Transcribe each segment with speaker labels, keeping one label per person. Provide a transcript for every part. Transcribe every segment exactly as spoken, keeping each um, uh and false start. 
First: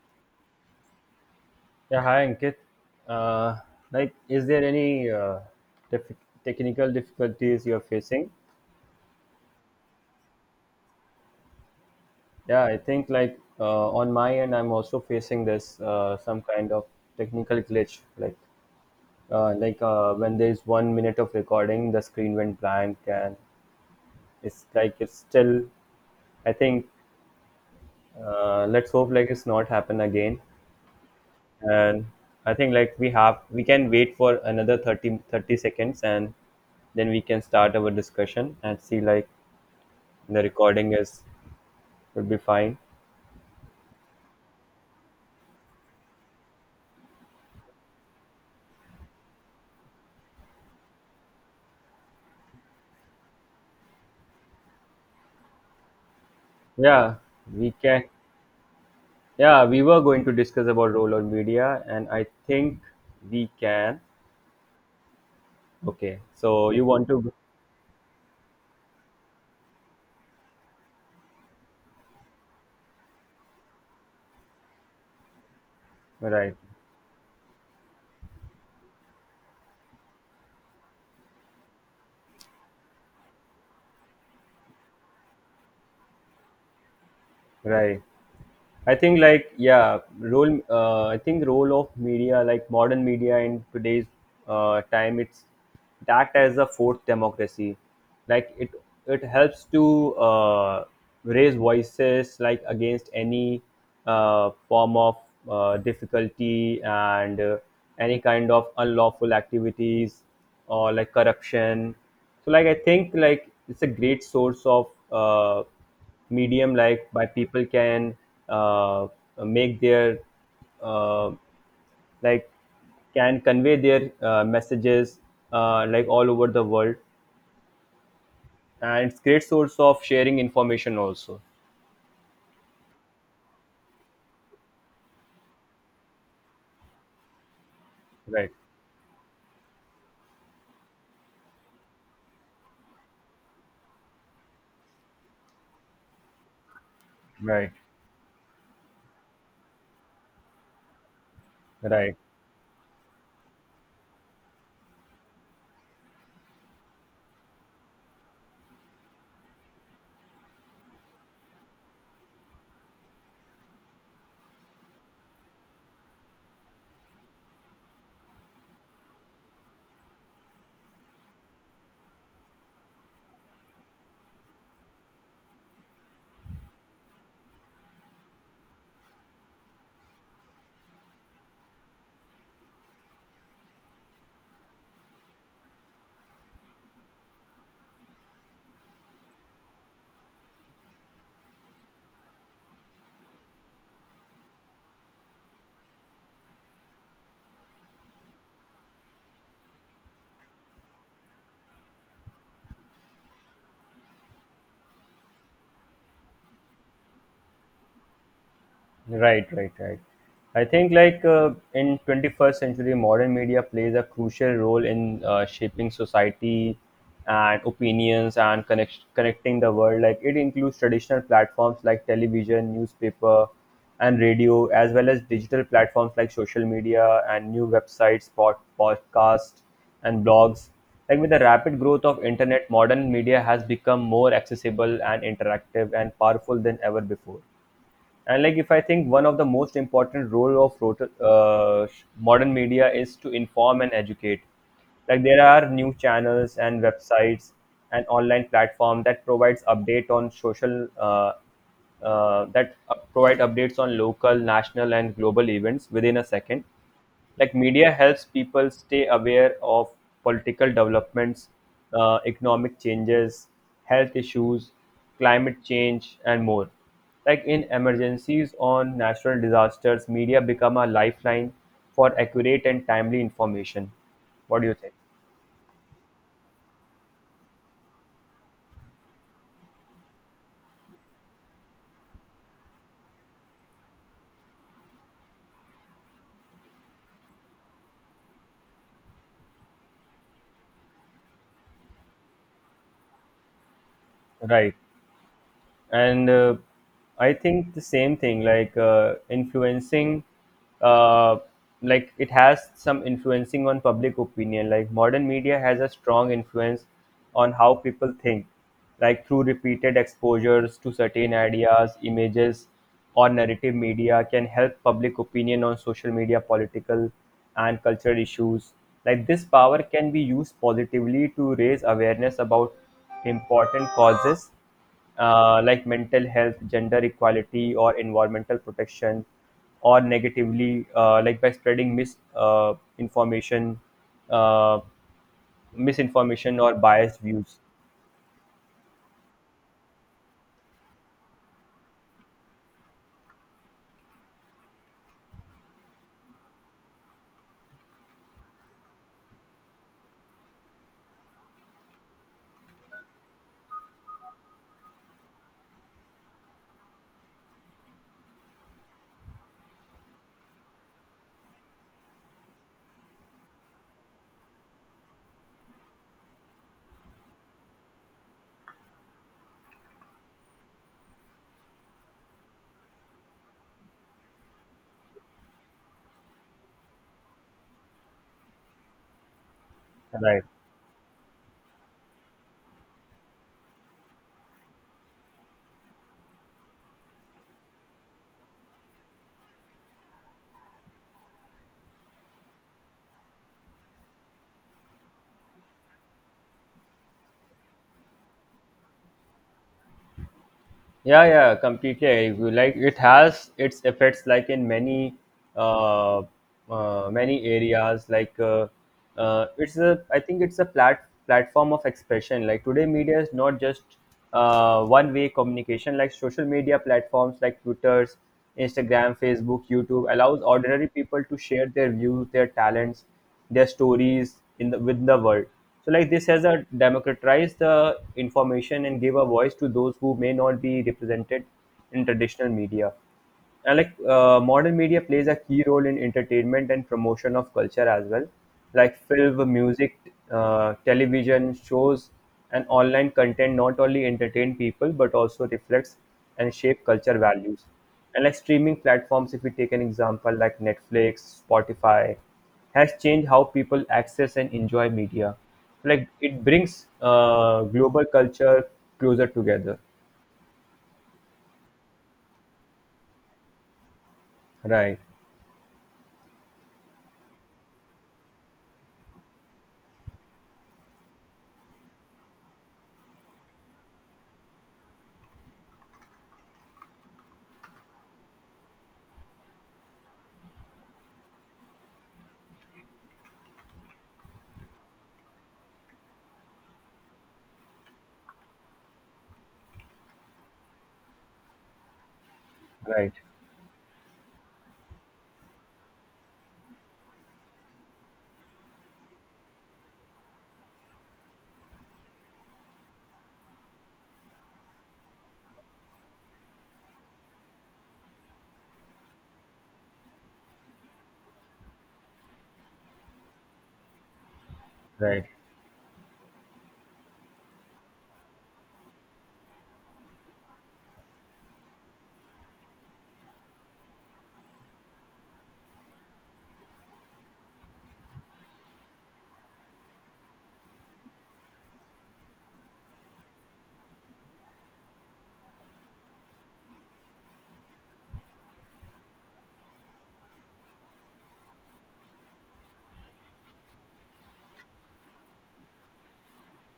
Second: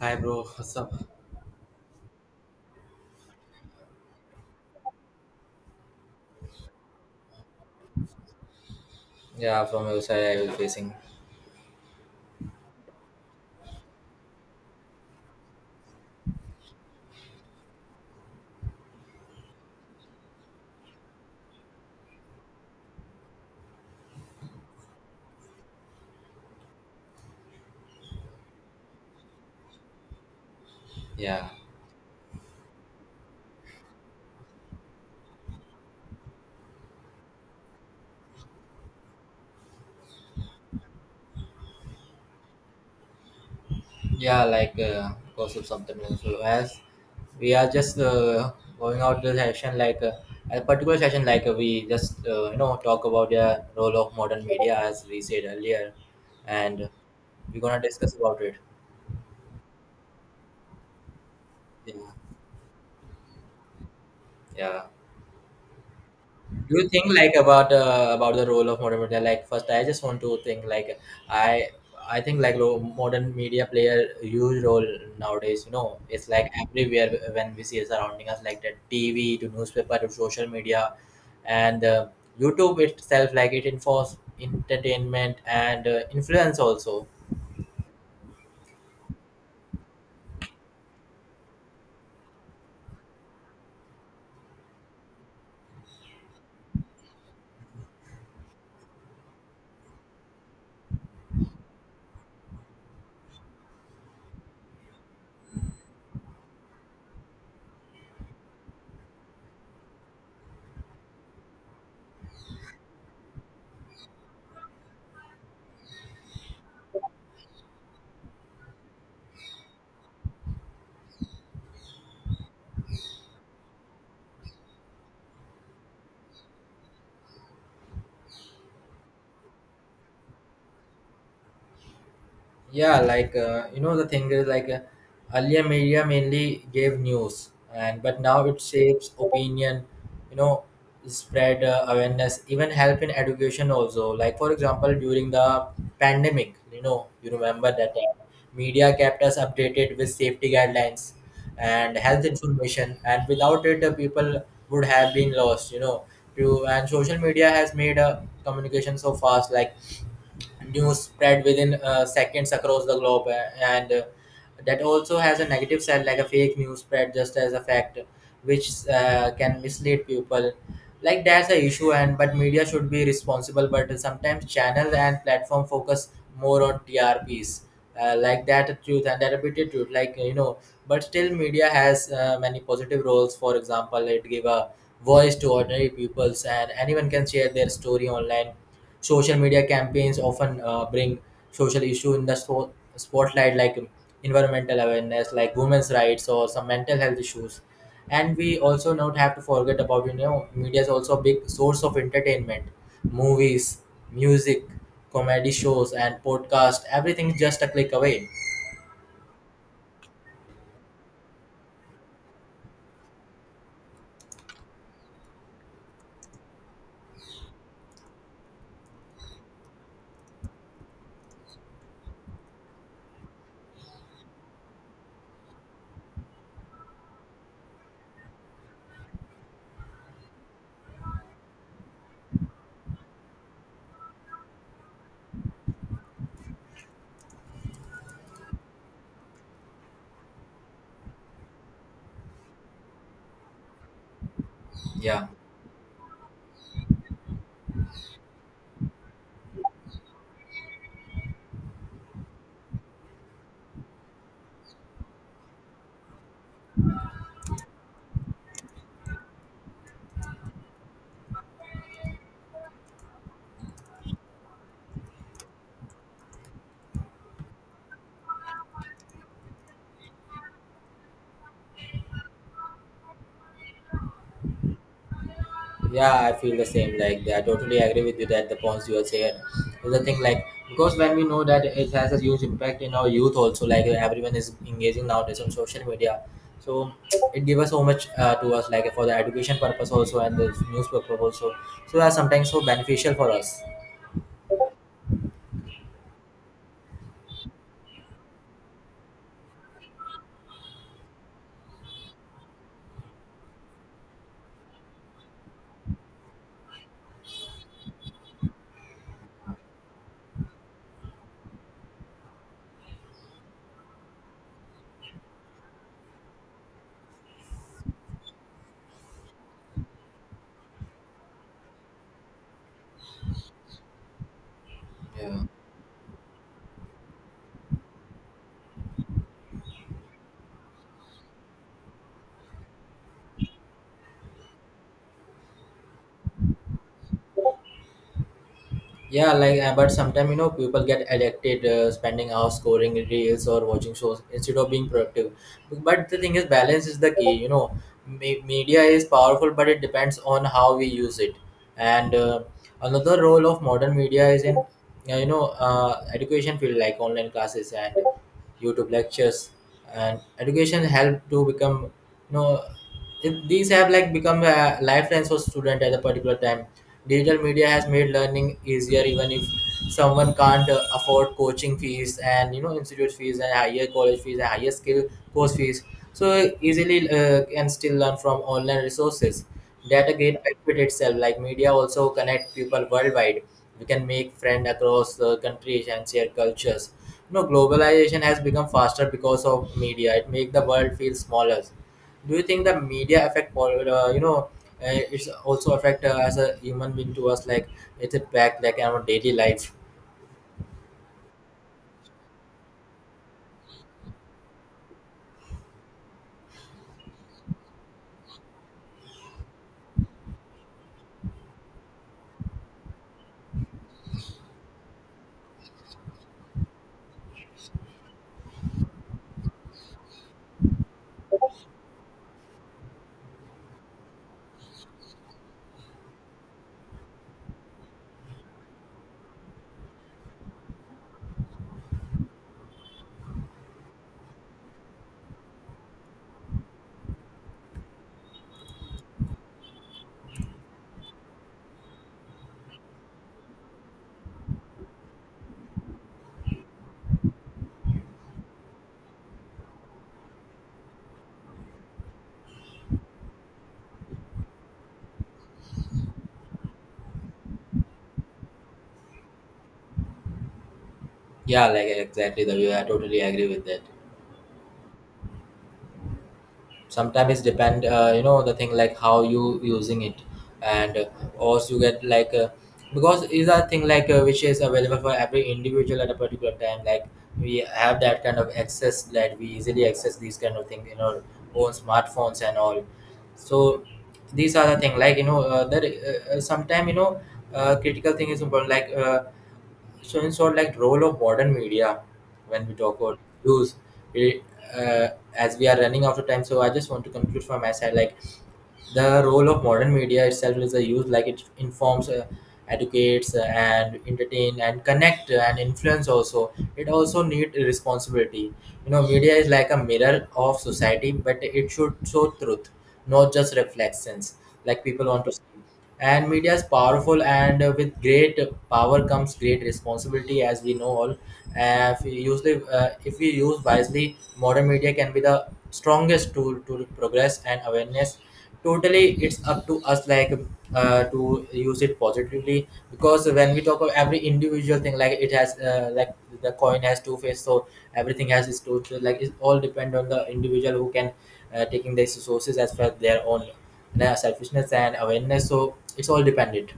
Speaker 1: Hi bro, what's up?
Speaker 2: Yeah, hi Ankit. Uh, like, is there any uh, dif- technical difficulties you're facing?
Speaker 1: Yeah, from your side, I will facing.
Speaker 2: Yeah, I think like uh, on my end, I'm also facing this uh, some kind of technical glitch. Like, uh, like uh, when there's one minute of recording, the screen went blank, and it's like it's still. I think uh, let's hope like it's not happen again.
Speaker 1: Yeah,
Speaker 2: And I think like we have we can wait for another thirty thirty seconds, and then we can start our discussion and see like the recording is would be fine.
Speaker 1: yeah, like uh, gossip something. So As we are just uh, going out the session, like uh, a particular session, like uh, we just uh, you know talk about the role of modern media as we said earlier, and
Speaker 2: Yeah,
Speaker 1: we're
Speaker 2: we
Speaker 1: gonna
Speaker 2: can.
Speaker 1: discuss about it.
Speaker 2: Yeah, we were going to discuss about role of media, and
Speaker 1: Yeah,
Speaker 2: I think we can.
Speaker 1: yeah.
Speaker 2: Okay, so
Speaker 1: Do
Speaker 2: you
Speaker 1: you think
Speaker 2: want to.
Speaker 1: like about uh, about the role of modern media? Like first I just want to think like I i think like lo- modern media play a huge role nowadays, you know, it's like
Speaker 2: Right,
Speaker 1: everywhere when we see it surrounding us, like the T V to newspaper to social media, and uh, YouTube itself, like it enforce entertainment and uh, influence also.
Speaker 2: right. I think like yeah, role. Uh, I think role of media, like modern media in today's uh, time, it's it act as a fourth democracy. Like it, it helps to uh, raise voices like against any uh, form of uh, difficulty and uh, any kind of unlawful activities or like corruption. So like I think like it's a great source of uh, medium like by people can uh, make their uh, like can convey their uh, messages uh, like all over the world, and it's great source of sharing information also.
Speaker 1: Yeah, like uh, you know, the thing is like uh, earlier media mainly gave news, and but now
Speaker 2: Right,
Speaker 1: it shapes opinion. You know, spread uh, awareness, even help in education also. Like for example, during the pandemic, you know, you remember
Speaker 2: right,
Speaker 1: that uh, media kept us updated with safety guidelines and
Speaker 2: right.
Speaker 1: health information, and without it, the people would have been lost. You know, to and social media has made uh, communication so fast, like news spread within uh, seconds across the globe uh, and uh, that also has a negative side, like a fake news spread just as a fact, which uh, can mislead people. Like that's the issue, and but media should be responsible, but sometimes channels and platform focus more on T R P s, uh, like that truth and that repeated truth, like you know. But still media has uh, many positive roles. For example, it give a voice to ordinary peoples, and anyone can share their story online. Social media campaigns often uh, bring social issue in the so- spotlight, like environmental awareness, like women's rights or some mental health issues. And we also not have to forget about, you know, media is also a big source of entertainment. Movies, music, comedy shows and podcast, everything is just a click away.
Speaker 2: Right, right, right. I think like uh, in twenty-first century, modern media plays a crucial role in uh, shaping society and opinions and connect- connecting the world. Like it includes traditional platforms like television, newspaper, and radio, as well as digital platforms like social media and new websites, pod- podcasts, and blogs. Like with the rapid growth of internet, modern media has become more accessible and interactive and powerful than ever before. And like if I think one of the most important role of rota- uh, modern media is to inform and educate. Like
Speaker 1: Yeah.
Speaker 2: there are new channels and websites and online platform that provides update on social uh, uh, that up- provide updates on local, national, and global events within a second. Like media helps people stay aware of political developments, uh, economic changes, health issues, climate change, and more. Like in emergencies on natural disasters, media become a lifeline for accurate and timely information. What do you think?
Speaker 1: Yeah, I feel the same. Like I totally agree with you that the points you are saying. The thing like because when we know that it has a huge impact in our youth also, like everyone is engaging nowadays on social media, so it gives us so much uh, to us, like for the education purpose also and the news purpose also. So that's sometimes so beneficial for us.
Speaker 2: Right. And uh, I think the same thing like uh, influencing, uh, like it has some influencing on public opinion. Like modern media has a strong influence on how people think. Like through repeated exposures to certain ideas, images, or narrative, media can help public opinion on social media, political, and cultural issues. Like this power can be used positively to raise awareness about important causes,
Speaker 1: Yeah.
Speaker 2: uh, like mental health, gender equality, or environmental protection, or negatively, uh, like by spreading mis uh, information, uh, misinformation, or biased views.
Speaker 1: Yeah, like uh, but sometimes you know people get addicted, uh, spending hours scoring reels or watching shows instead of being productive. But the thing is, balance is the key. You know, Me- media is powerful, but it depends on how we use it. And uh, another role of modern media is in uh, you know uh, education field, like online classes and YouTube lectures. And education help to become, you know, if these have like become a lifelines for student at a particular time. Digital media has made learning easier, even if someone can't uh, afford coaching fees and you know institute fees and higher college fees and higher skill course fees. So easily uh, can still learn from online resources. That again
Speaker 2: Right.
Speaker 1: benefit itself. Like media also connect people worldwide. We can make friends across uh, countries and share cultures. You know, globalization has become faster because of media. It make the world feel smaller. Do you think the media affect pol- uh, you know, uh, it's also affect uh, as a human being to us, like it's a back like our daily life?
Speaker 2: Yeah, yeah, completely I agree. Like it has its effects, like in many, uh, uh, many areas. Like uh, uh, it's a, I think it's a plat platform of expression. Like today, media is not just uh, one-way communication. Like social media platforms, like Twitter's, Instagram, Facebook, YouTube, allows ordinary people to share their views, their talents, their stories in the with the world. So like this has a democratized the information and gave a voice to those who may not be represented in traditional media. And like uh, modern media plays a key role in entertainment and promotion of culture as well. Like film, music, uh, television shows, and online content not only entertain people but also reflects and shape culture values. And like streaming platforms, if we take an example like Netflix, Spotify, has changed how people access and enjoy media. Like it brings uh, global culture closer together.
Speaker 1: Yeah, like exactly that. Yeah, I totally agree with that.
Speaker 2: Right,
Speaker 1: Sometimes it's depend, uh, you know, the thing like how you using it. And uh, also you get like uh, because is a thing like uh, which is available for every individual at a particular time, like we have that kind of access that we easily access these kind of things in our own smartphones and all. So these are the thing, like you know, uh, that uh, uh, sometime you know, uh, critical thing is important, like uh, so in so, like role of modern media when we talk
Speaker 2: right,
Speaker 1: about news, we, uh, as we are running out of time, so I just want to conclude from my side, like the role of modern media itself is a use. Like it informs, uh, educates, uh, and entertain and connect, uh, and influence also. It also need responsibility. You know, media is like a mirror of society, but it should show truth, not just reflections like people want
Speaker 2: right.
Speaker 1: to see. And media is powerful, and uh, with great power comes great responsibility, as we know all. Uh, if we usually, uh, if we use wisely, modern media can be the strongest tool to progress and awareness. Totally it's up to us, like uh, to use it positively, because when we talk of every individual thing, like it has uh, like the coin has two faces. So everything has its two, like it all depend on the individual who can uh, taking these resources as per their own, no, selfishness and awareness. So it's all dependent.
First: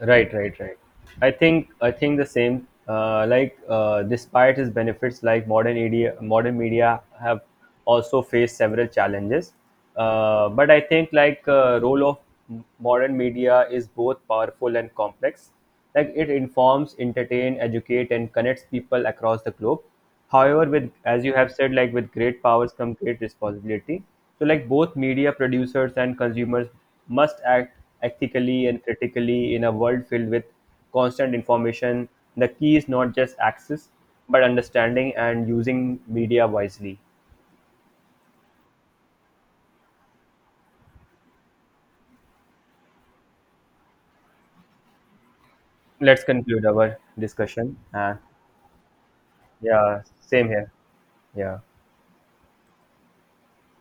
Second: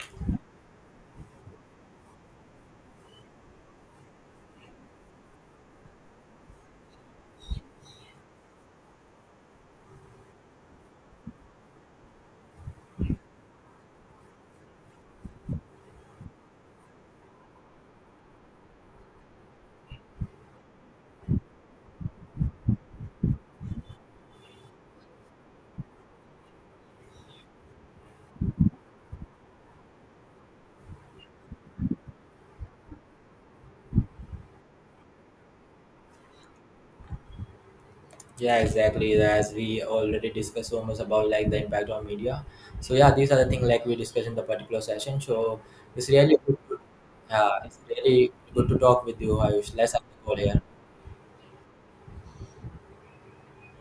Speaker 2: Right, right, right. I think I think the same. Uh, like uh, despite its benefits, like modern media, modern media have also faced several challenges. Uh, but I think like uh, role of m- modern media is both powerful and complex. Like it informs, entertain, educate, and connects people across the globe. However, with as you have said, like with great powers come great responsibility. So like both media producers and consumers must act ethically and critically in a world filled with constant information. The key is not just access, but understanding and using media wisely.
Speaker 1: Yeah, exactly. As we already discussed so much about like the impact on media. So yeah, these are the things like we discussed in the particular session. So it's
Speaker 2: Let's
Speaker 1: really good
Speaker 2: conclude
Speaker 1: to,
Speaker 2: our
Speaker 1: uh, it's
Speaker 2: discussion. And
Speaker 1: really good to talk with you, Ayush. Let's have
Speaker 2: yeah,
Speaker 1: the call
Speaker 2: same
Speaker 1: here.
Speaker 2: here. Yeah.